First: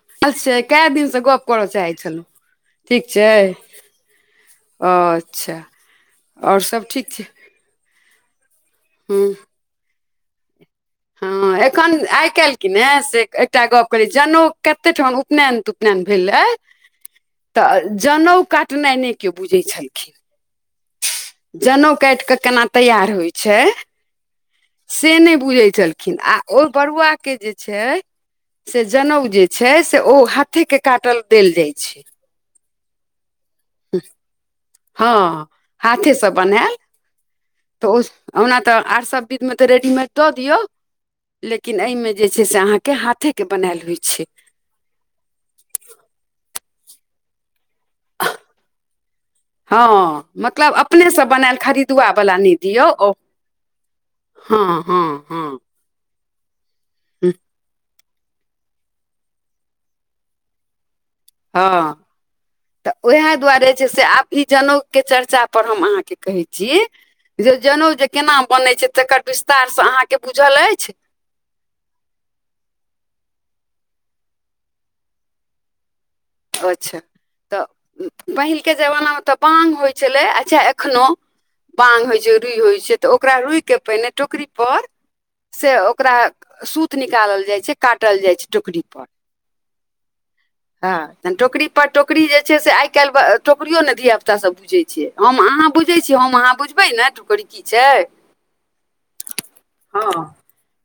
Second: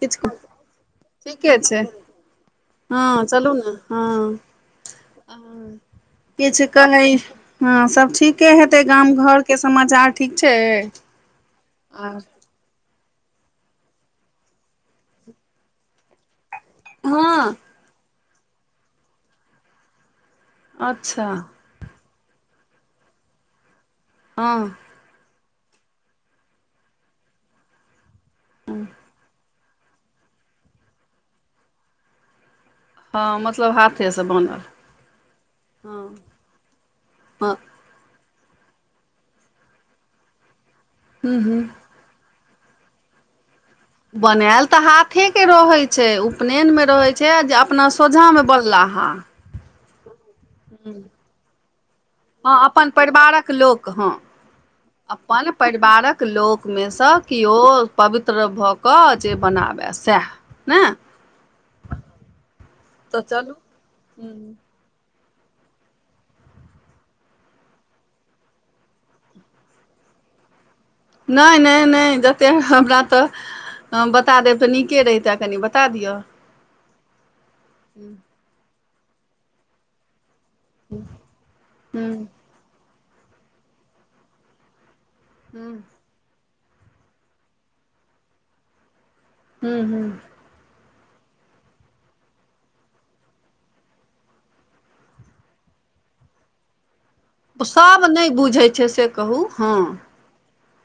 किछु अच्छे कै दिन से गप ठीके करऽ छै चाहैत छलहुँ। ठीक हँ चलू छै न हँ अच्छा आओर किछ सभ ठीक कहै। छै हँ सब ठीके हेतै गाम हँ घरके समाचार ठीक छै। हँ एखन आर आइ काल्हि। किने से एकटा गप कहली जनेउ कते ठाम उपनेन तुपनेन भेल हे। हँ। तऽ जनेउ काटनाइ नहि कियो बुझै छलखिन। अच्छा। जनैउ काटि के केना तैयार होइ छै। हँ। से नहि बुझैत छलखिन आ ओ बरुआके जे छै। से जनेउ जे छै से ओ हाथे के काटल देल जाय छै। ह मतलब। हाथे से बनल हँ हँ हाथे सब। बनैल हँ तऽ ओ ओना तऽ आर सब बिधमे तऽ रेडीमेड दऽ दियौ। हूँ हूँ लेकिन एहिमे जे छै से अहाँके हाथे के बनैल होइ छै। बनैल तऽ हाथ। के रहै छै उपनयनमे रहैत छै जे अपना सोझामे बनलाहा। हँ मतलब अपनेसँ बनैल खरीदुआवला नहि हँ अपन दियौ ओ। परिवारक लोक हँ हँ हँ। बारक लोकमे सँ किओ। पवित्र भऽ कऽ जे बनाबय सएह ने। हँ तऽ उएह चलू दुआरे जे से आब ई हूं जनैउ। के चर्चा पर हम अहाँके कहै छी। जे जनैउ जे केना बनै छै तकर विस्तार से अहाँके बुझल अछि। नहि नहि जतेक हमरा तऽ। बता देब तऽ नीके रहिते कनि बता दिअ। अच्छा तऽ। हू। पहिल के जमाना में तऽ बांग होइ छले अच्छा एखनो बांग हूँ होइ छै। रुइ होइ छै तऽ ओकरा रुइ के पहिने टोकरी पर हूँ से ओकरा। सूत निकालल जाय छै काटल जाय छै टोकरी पर। हूं हूं। हँ। तहन टोकरी पर टोकरी जे छै से आइ काल्हि टोकरीयो ने धिया पुता सब बुझे छ हम अहाँ बुझे छीय हमअहा। बुझबै ने त। सभ नहि बुझैत छै से कहू हँ।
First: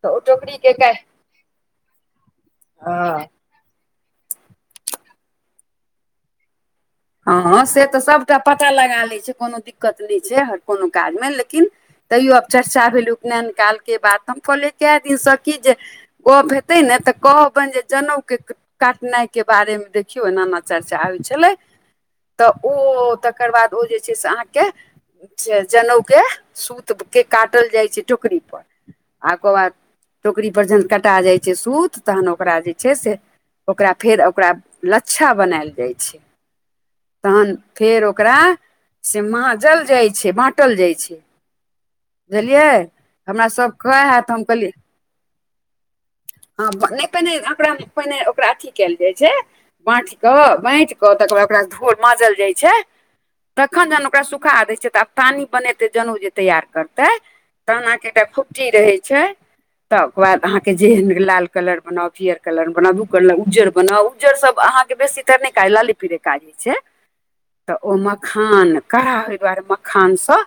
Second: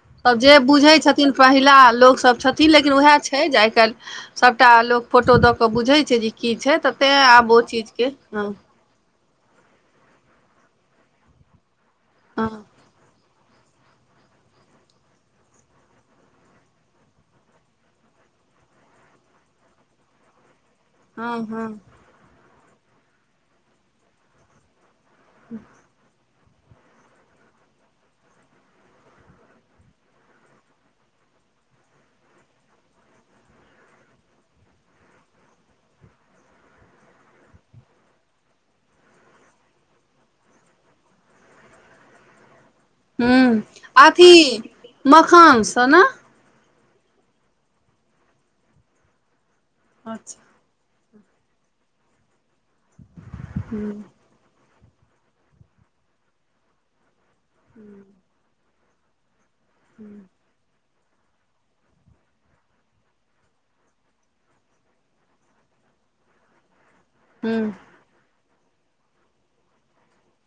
तऽ ओ त जे टोकरी के कै बुझै छथिन पहिला लोकसब छथिन लेकिन वएह हँ छै जे आइ काल्हि। सभटा लोक फोटो दऽ कऽ बुझैत छै जे की छै तऽ। तें आब ओ हँ से तऽ चीजके सभटा हँ पता लगा लैत छै कोनो दिक्कत नहि छै ह कोनो काजमे लेकिन। तैयो आब हँ चर्चा भेल उपनैन काल के बाद तऽ हम कहलियै कए दिनसँ की जे। गप हेते ने तऽ कहबनि जे जनैउ के काटनाइ के बारे मे देखियो ऐना। चर्चा होई हँ छलै। हँ तऽ ओ तकर बाद ओ जे छै से अहाँके जनैउ के सुत। थुप के काटल जाइ छै टोकरी पर, आ ओकर बाद। टोकरी पर जखन कटा जाइ छै सूत, तखन ओकरा जे छै से ओकरा फेर ओकरा लच्छा बनायल जाइ छै। तहन फेर ओकरा से माँजल जाइ छै, बाँटल जाइ छै। बुझलियै। हमरा हम्म सभ कहै हए आथी तऽ हम मखान स न। हं नहि पहिने, ओकरा पहिने ओकरा अथी कैल जाइ छै, बाँठी क अच्छा बैंटि क तकर बाद ओकरा धोल माँजल जाइ छै, तखन हूँ जहन ओकरा सुखा दै छै त अप तानी बनेतय जनेउ जे तैयार करतै तहन अहां के एकटा खूट्टी रहै छै त ओकर बाद के जेहेन लाल कलर बनाउ, पियर कलर बनाउ, दू कलर उज्जर बनाउ, उज्जर सब अहाँ के बेसीतर नहि काज लाले पिरे काज हय छै, हूँ तऽ ओ मखान कडा़ होय दुआरे मखानसँ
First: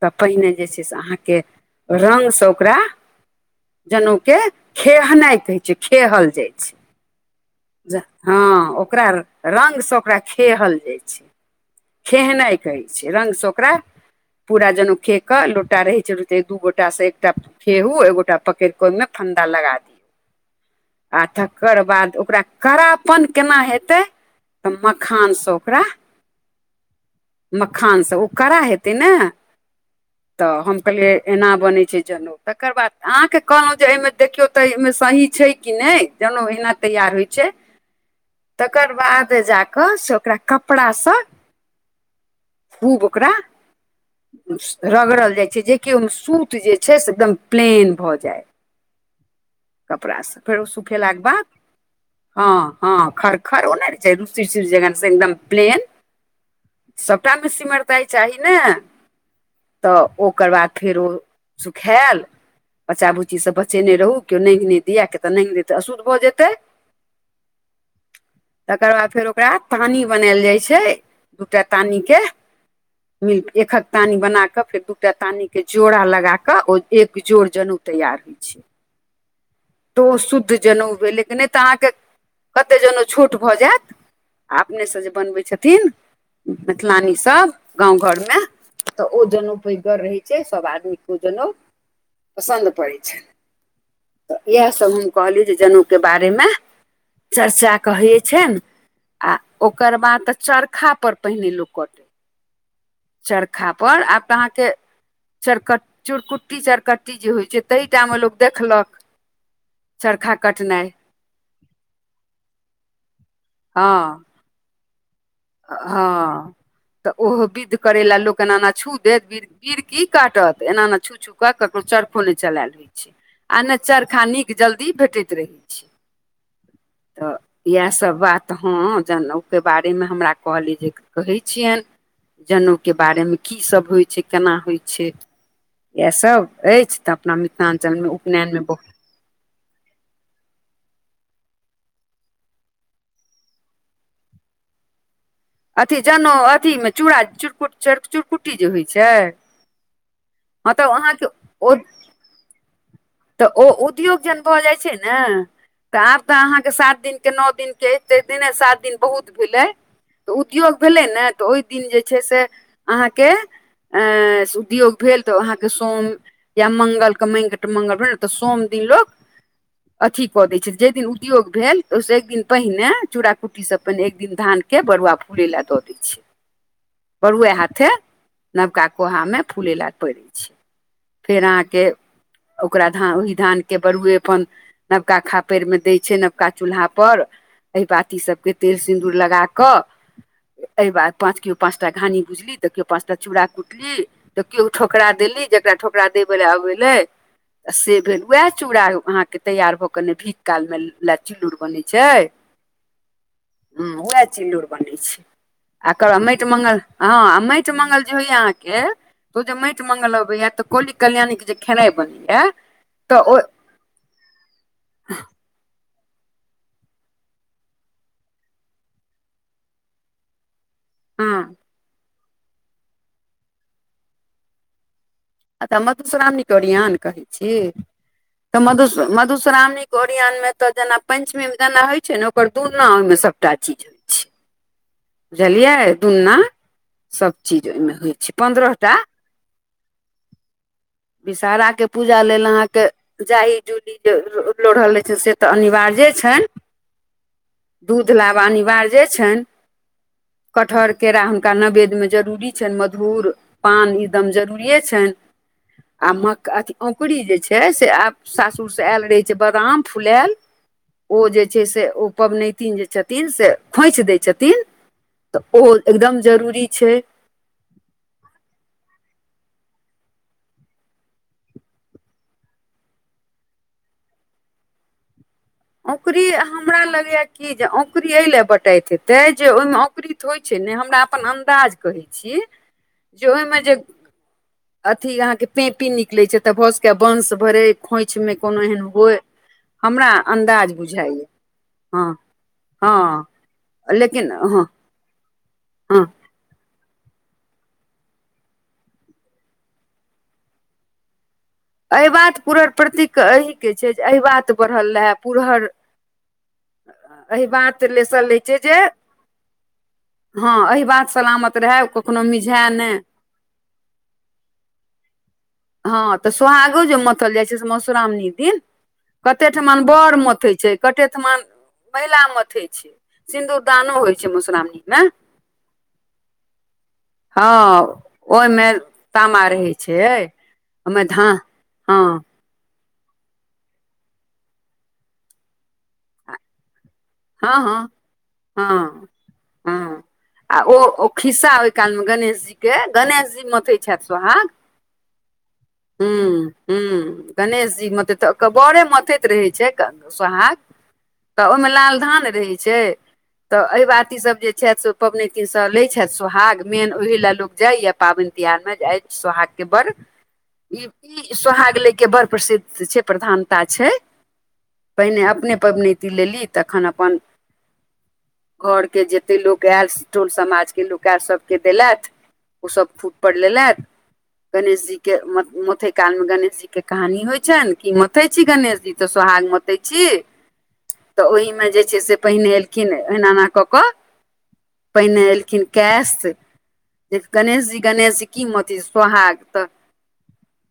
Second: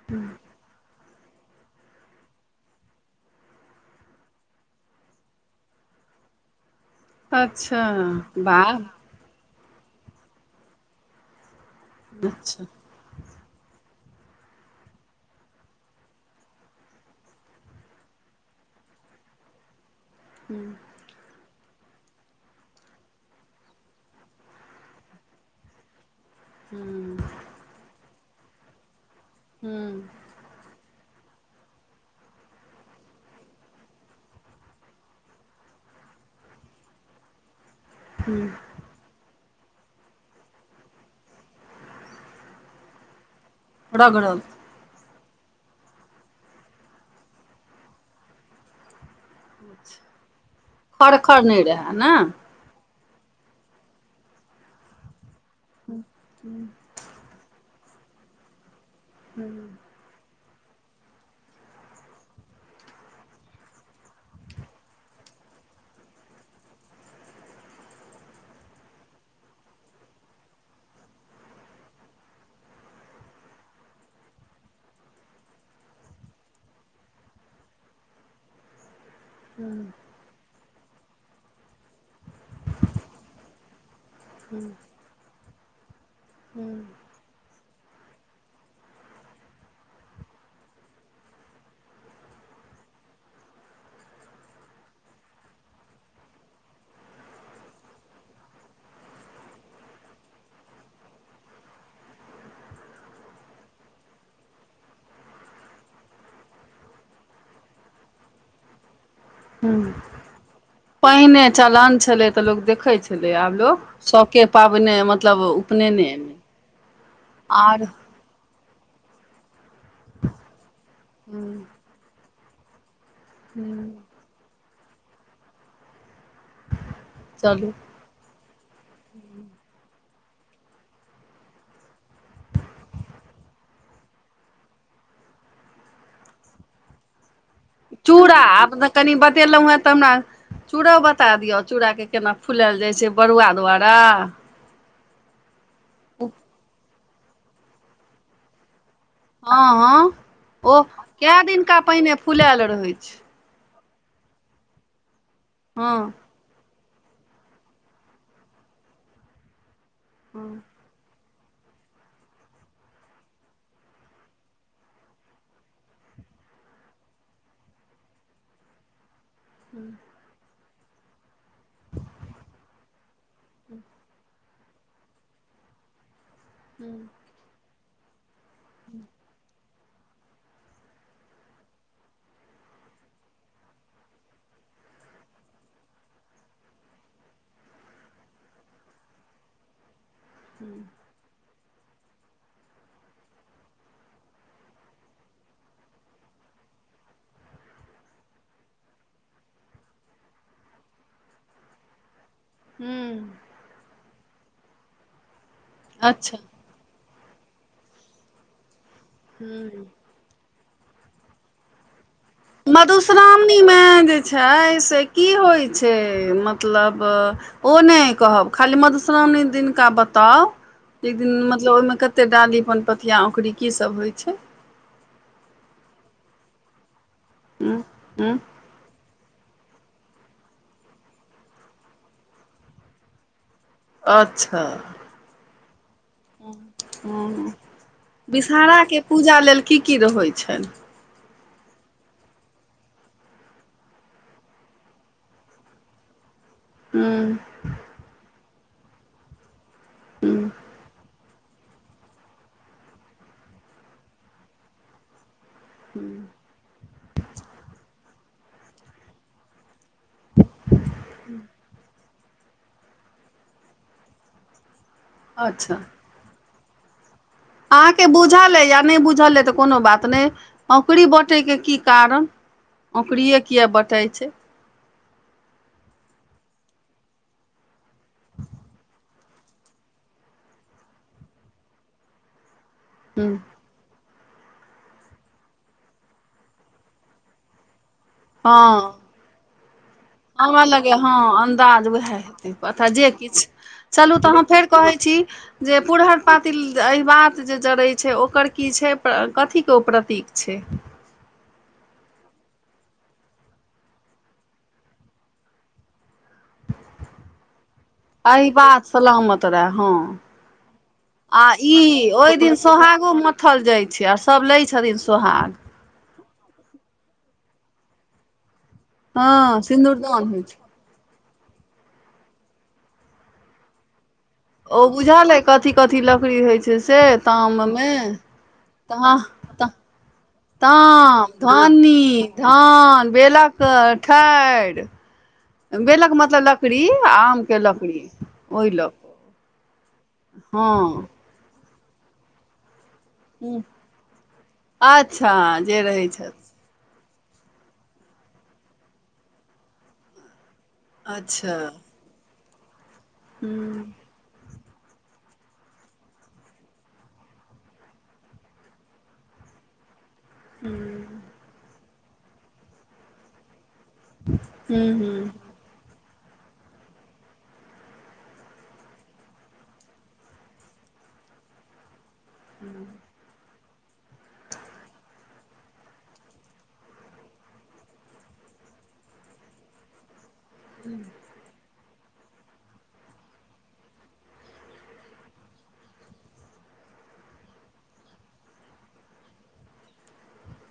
तऽ पहिने जे छै से, अहाँके रंगसँ ओकरा जनऊ के खेहनाइ कहै छै, खेहल जाइ छै। अच्छा जा वाह हँ ओकरा रंग सँ ओकरा खेहल जाइ छै, खेहनाइ अच्छा कहै छै रंग सँ ओकरा पूरा जन‌ऊ खेह क लोटा रहै छै, एक दू गोटा स एकटा खेहु एगोटा पकड़िक ओहिमे फंदा लगा दी। हम्म आ तकर बाद ओकरा कड़ापन केना हेतै। त मखानसँ ओकरा हम्म मखानसँ ओ कड़ा हेतै ने। हम्म तऽ हम कहलियै एना बनैत छै जनेऊ, तकर बाद अहाँके कहलऊ जे एहिमे देखियौ त एहिमे सही छै कि नहि, जन‌ऊ अहिना तैयार होइ छै। हम्म तकर बाद जाकऽ से ओकरा कपड़ा स खूब ओकरा रगड़ल। सु रगड़ल जाइ छै, जेकि ओहिमे सूत जे छै, से एकदम प्लेन भऽ जाय। कपड़ा स फेर ओ खर सुखेलाके खर बाद नहि रहै ने हँ हँ खर खर ओ नहि रहै छै, रूसी तुस जेकां से एकदम प्लेन हूं हम्म सबटामे सिमरताइ चाही ने। हम्म -हम्म औ ओकर बाद फेर ओ सुखैएल। बच्चा बुच्चीसँ बचेने रहू, कियो नाइंघ नहि दियैए, किया तऽ नाइंघ देत त अशुद्ध भऽ जेतै। [inaudible] तकर बाद फेर ओकरा तानी बनायल जाइ छै, दू टा तानीके। मिल्प एखक तानी बना क, फेर दू टा तानी के जोड़ा लगा क, ओ एक जोड़ जनऊ तैयार होइ छै। हम्म तऽ ओ शुद्ध जनऊ भेलै नहि तऽ अहाँके कते जनउ छोट भऽ जैत। आ अपनेसँ जे बनबै छथिन, मैथिलानीसबगाँव घरमे तऽ ओ जनेऊ पैघगर रहै छै, सब आदमीकेँ ओ जनेउ पसन्द पड़ै छैन। तऽ यैहसभ हम कहलियै जे जनउके बारेमे चर्चा कहैै छैनि आ ओकर बाद तऽ चरखा पर पहिने लोक कटै चरखा पर आब तऽ अहाँके चरकट चुरकुट्टी चरकट्टी जे होइ छै तइ टा मे लोक देखलक हूँ चरखा कटनाइ। पहिने चलान छलै तऽ लोक देखै छलै आब लोग हँ शोके पाबैने मत हँ तऽ ओहो विध आर करैलै लोक एना एना छू देत पीर पीर की काटत एना एना छू छू हूँ क [unintelligible] चर को नै चलैल होइ छै आ ने हूँ चरखा नीक जल्दी भेटैत रहै छै। तऽ चलू यैह सब बात हँ जनउ के बारेमे हमरा कहलियै जे ककहै छियनि जनउके बारेमे कीसभ होइ छै केना होइ छै। यैह सभ अछि तब [unintelligible] चूड़ा आब तऽ कनि बतेलौंए तऽ हमरा चूड़ो बता दिय चूड़ाके केना फुलैल जाइ छै बरुआ द्वारा अथी जनउ अथीमे चूड़ा चुरकुट चुरकुट्टी जे होइ छै। हँ हँ हँ ओ तऽ अहाँके कै ओ दिनका पहिने फुलैल रहै छै। तऽ ओ उद्योग जहन भऽ जाइ छै ने हँ तऽ आब तऽ अहाँके सात दिन के नो दिन के एते दिने सात दिन बहुत भेलै। तऽ हँ उद्योग भेलै ने तऽ ओइ दिन जे छै से अहाँके एं सुउद्योग भेल तऽ अहाँ के सोम या मंगल क माटि मंगल भेल तऽ सोम दिन लोक [unintelligible] [inaudible] कऽ दै छै। जइ दिन उद्योग भेल ओइस एक दिन पहिने चूड़ा कुट्टीस पहिने एक दिन धान के बड़ुआ फूलै लै दऽ दै छै। [inaudible] बरूए हाथे नबका कोहामे फुलै लै पड़ै छै फेर अहाँके ओकरा धान ओहि धानके बरुए अपन नवका खापरिमे दै छै नवका चूल्हापर। अहिबाती सबके तेल सिन्दूर लगा क अहिबात पाँच केओ पाॅंच टा घानी भुज ली तऽ केओ पाँच टा चूड़ा कुटली तऽ केओ ठोकरा देली जेकरा ठोकरा देबले अबै एलै से भेल वैह चूड़ा अहाँके तैयार भऽ कऽ नै भीख कालमे लैच च्लुर बनै छै। हूं हँ वैह चिल्लौर बनै छै आ अकर बाद अच्छा माटि मङ्गल हँ आ माटि मंगल जे होइयै अहाँके त ओ जे हूँ। माटि मंगल अबैयै तऽ कौली कल्याणी के जे खेनाई बनैयै मधुश्रामणीमे जे छै से की होइ छै मतलब ओ नै कहब खाली मधुश्रावणी दिनका बताउ [unintelligible] हँ दिन मतलब ओइमे कते डाली पनपथिया औंकुरी कीसभ होइ छै? अच्छा मधुश्रावणीके ओरियान कहै छी। उं उं तऽ मधुश मधुश्रावणीके ओरियानमे तऽ जेना पञ्चमी में जेना होइ छै ने ओकर दुना ओइमे सभटा चीज छै आच्छा बुझलियै दुन्ना सभ हं चीज ओहिमे होइ छै पन्द्रह टा विषहाराके पूजा लेल की की रहइ छैन? विषहारा के पूजा लेल अहाँके जाइ जूली जे रो-लोढ़ल रइ छै से तऽ अनिबार्जे छैन। हूम्म। दूध लाबा अनिबार्जे जे छैन, कटहर केरा हुन हुनका नैवेद्य में जरूरी छैन मधुर, पान, ई दम जरूरिये छैन। आ हूँ मक-अथी औकुरी जे छै, से आब सासुरसँ एल रहै छै बादाम फुलैल ओ जे छै से ओ पबनैतिन जे छथिन से खोंइछ दै छथिन। तऽ ओ अच्छा एकदम जरूरी छै। अहाँके बुझल अइ? या नैय बुझल अइ तऽ कोनो बात नैय, औंकरी बँऽटै के की कारण? औंकड़िये किया बँटाइ छै? औकरी हमरा लगैया क की जे औंकुरी अइ लैऽ बँटाइत हेतै जे ओई में औंकरीत तऽ होइ छै ने, हमरा अपन अन्दाज कहै छी, जे हूँ ओई मे जे अथी अहाँके पेंपी निकलै छै, तऽ भ सकैयै बंश भरै, खोंइछ में कोनो एहन हँ होय। हमरा हमरा अन्दाज लगेयै, हँ, बुझाइए अन्दाज हँ वैहैऽ हेतै, पता जे हँ किछु चलू लेकिन तऽ हम हँ फेर कहै छी जे हँ पुरहर पातिल अहिबात जे जरै छै ओकर की छै? कथीके ओ प्रतीक छै? अइबात पुरर परतीक अहीके छै, जे अहिबात बड़हल रहैऽ, पुरहर एहि बात लेसल रहै छै जे अहीबात सलामत रए, हँ। हँ, अहिबात सला आ ई ओई दिन सोहागो माथल जाइत छै, आ सब लै छथिन सोहाग। हँ तऽ सोहागो जे मथल जाइ छै, से मौश्रामणी दिन। हँ कते ठमन बऽड़ सिन्दूरदान होइ मथैइ छै, कटे थमन महिला मथै छै, सिन्दूदानो होइ छै मधुश्रावणी ओ मे बुझल अइ कथी-कथी लकड़ी होइ छै से ताम में? ओईमे तामा रहै छै। ओहिमे ताम, धान हँ धानी, धान, बेलक ठाइर। बेलक मतलब लकड़ी आ आमके हँ हँ लकड़ी ओई लऽ कऽ। हँ आ-ओ-ओ खिस्सा ओई काल में गणेश जी के गणेश जी ह मथै छैथ सोहाग, अच्छा जे रहै हूं। छथि ह्म्म, गणेश जी मथैत, अ-क-बऽरे मथैत रहै छै क-सोहाग। तऽ अच्छा ओई में लाल धान रहै छै, तऽ हूँ अहिबाती सब जे छैथ सो पबनैतिन स लै छैथ सोहाग, मेन ओहि लैऽ लोक जाइयैऽ पाबैन तिहार में जे अइ सोहाग के बड़ हूँ ई-ई-सोहाग लै के बड़ प्रसिद्ध छै, प्रधानता छै। हूँ पहिने हूँ। अपने पबनैतीन लेली तखन अपन घर के जते लोक एल, टोल समाज के लोक एल सबके देलैथ। ओ सब खूट पर लेलैथ, गणेश जी के म-मथै काल में गणेश जी के कहानी होइ छैन, की मतथै छी गणेश जी? तऽ सोहाग मते छी। [unintelligible] तऽ ओहिमें जे छै से पहिने एलखिन हेना ना कऽ कऽ पहिने एलखिन कैश। गणेश जी गणेश जी की मथै इ? सोहाग तऽ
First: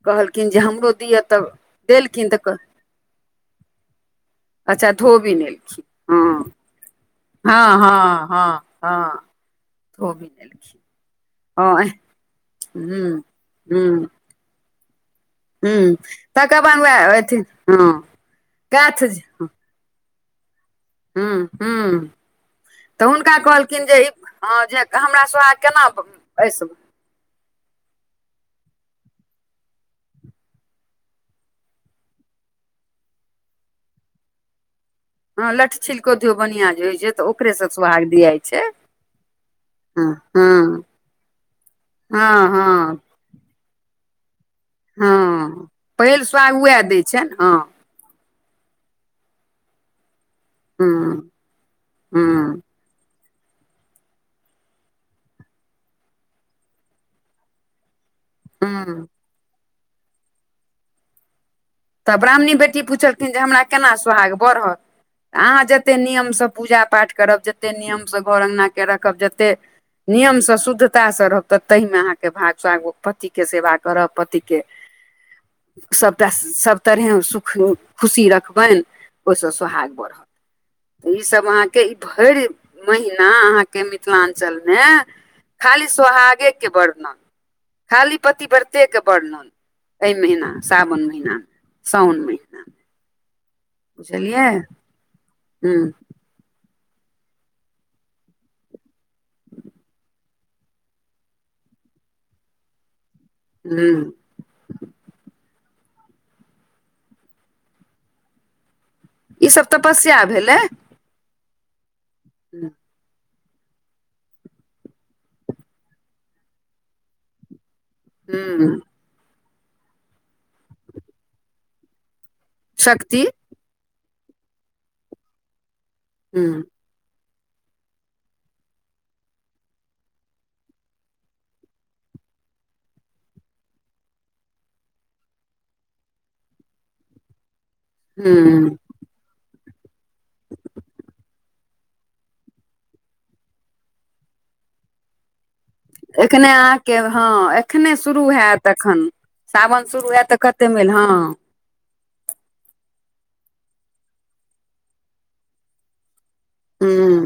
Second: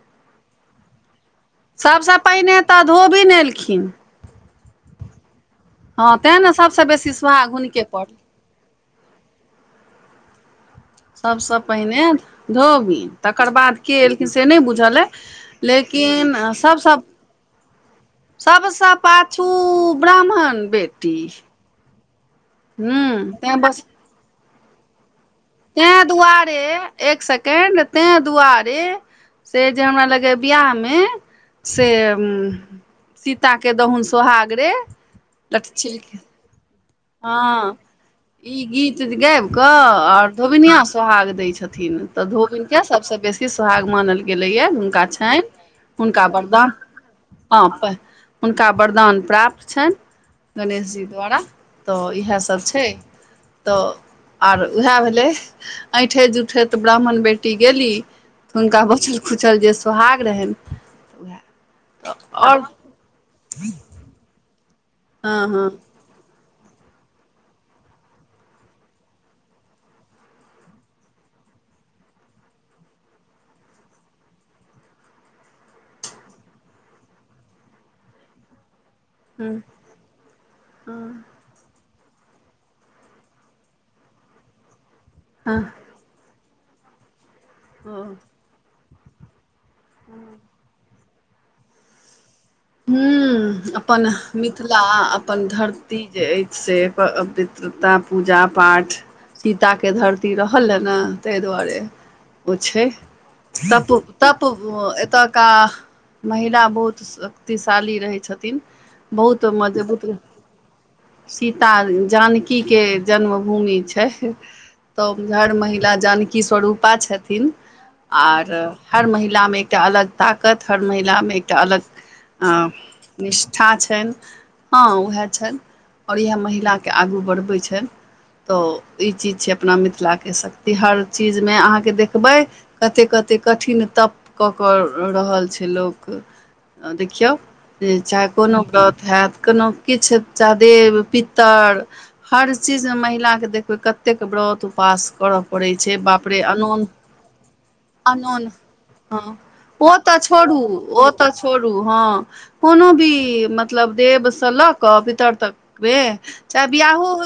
कहलखिन जे हमरो दिअ तऽ। सभसँ पहिने तऽ धोबीिन एलखिन। अच्छा धोबीन एलखिन। हँ तें ने सबस बेसी स्वा हँ-हँ-हँ-हँो भीखिन। सबस पहिने धोबी हूँ तकर बाद हूँ के एलखिन से नहि बुझले। हूँ लेकिन तकर बाद सबसँ वएह अथी हँ सबसँ कैथ पाछू। ब्राह्मण बेद ह ह तऽ हूँ हुनका तैँ बस कहलखिन जे ई ह जे हमरा साग तें दुआरे एक सेकें्ड तें दुआरे से जे हमरा लगैए बवाहमे से। सीता के दहुन सोहाग रे। ह लठछििल क लटछिलके दियो बनिियां जे जे तऽ ओकरे से हँ सुहाग ई गीत गाब के और हँ धोबिनिया सोहाग देय छथिन ते हँ धोबिन के हँ सबस बेसी सुहाग मानल गेलैया हुनका छनि हँ पहिल हुनका सुआग वरदान उएह दै छनि हँ [unintelligible] हुनका वरदान प्राप्त छनि गणेश हूँ जी द्वारा तऽ हूँ इएहसभ छै। तऽ आर उएह भेलै। ऐंठे जुठे तऽ ब्राह्मण बेटी गेली। तऽ हुनका हूँ बछल खुछल जे सोहाग रहनि तऽ उएह। तऽ ब्राह्मणी आओर बेटी पुछलखिन जे हमरा केना सोहाग बढ़त हँ अहाँ हँ जते नियम सब पूजा पाठ करब जतेक नियमसँ घर अङ्गनाके रखब जतेक नियम से शुद्धता से रहब तऽ तहि मे अहाँके भाग साग पति के सेवा करब पति के सबटा सब तहरे सुखो खुशी रखबैन ओह सँ हँ सुहाग बढ़व उही सब वहाँ। के ई भरि महिना अहाँके मिथिलाञ्चल मे हँ खाली सोहागे के वर्णन हँ खाली पतिवर्ते के वर्णन एहि महीना साावन महिीना साओन महिीना हू अपन मिथिला अपन हूँ धरती जे अछि से पा पवित्रता पूजा पाठ सीताके धरती रहल हे ने ताहि दुआरे ओ छै। तप हूँ तप एतयका महिला बहुत सँ शक्तिशाली रहै छथिन बहुत ईसभ मजबूत तपस्या भेलै सीता जानकी के जन्मभूमि छै। तऽ उमहर महिला जानकी स्वरूपा छथिन आर हूँ हर महिलामे एकटा अलग ताकत हर महिलामे एकटा अलग अ शक्ति निष्ठा छनि हँ वएह छनि ओर इएह हूँ महिला के आगू बढ़बै छैन। तऽ ई चीज छै अपना मिथिलाके शक्ति हर चीजमे अहाँके देखबै। कते कते कठिन तप कऽ कऽ रहल छै लोक देखि खियौ जे चाहे कोनो हूँ व्रत हैत कोनो किछु चाहे देव पितर हर चीजमे महिलाके देखबै कतेक व्रत उपास करब। पड़ै छै बापरे एखने आनोन अहाँके हँ एखने शुरू आनोन हैत एखन हँ। सावन ओ शुरू तऽ हैत छोडू कते मेल हँ ओ तऽ छोडू। हँ कोनो भी मतलब देवसँ लऽ कऽ पितर तकमे चाहे बियाह हूँ होयत।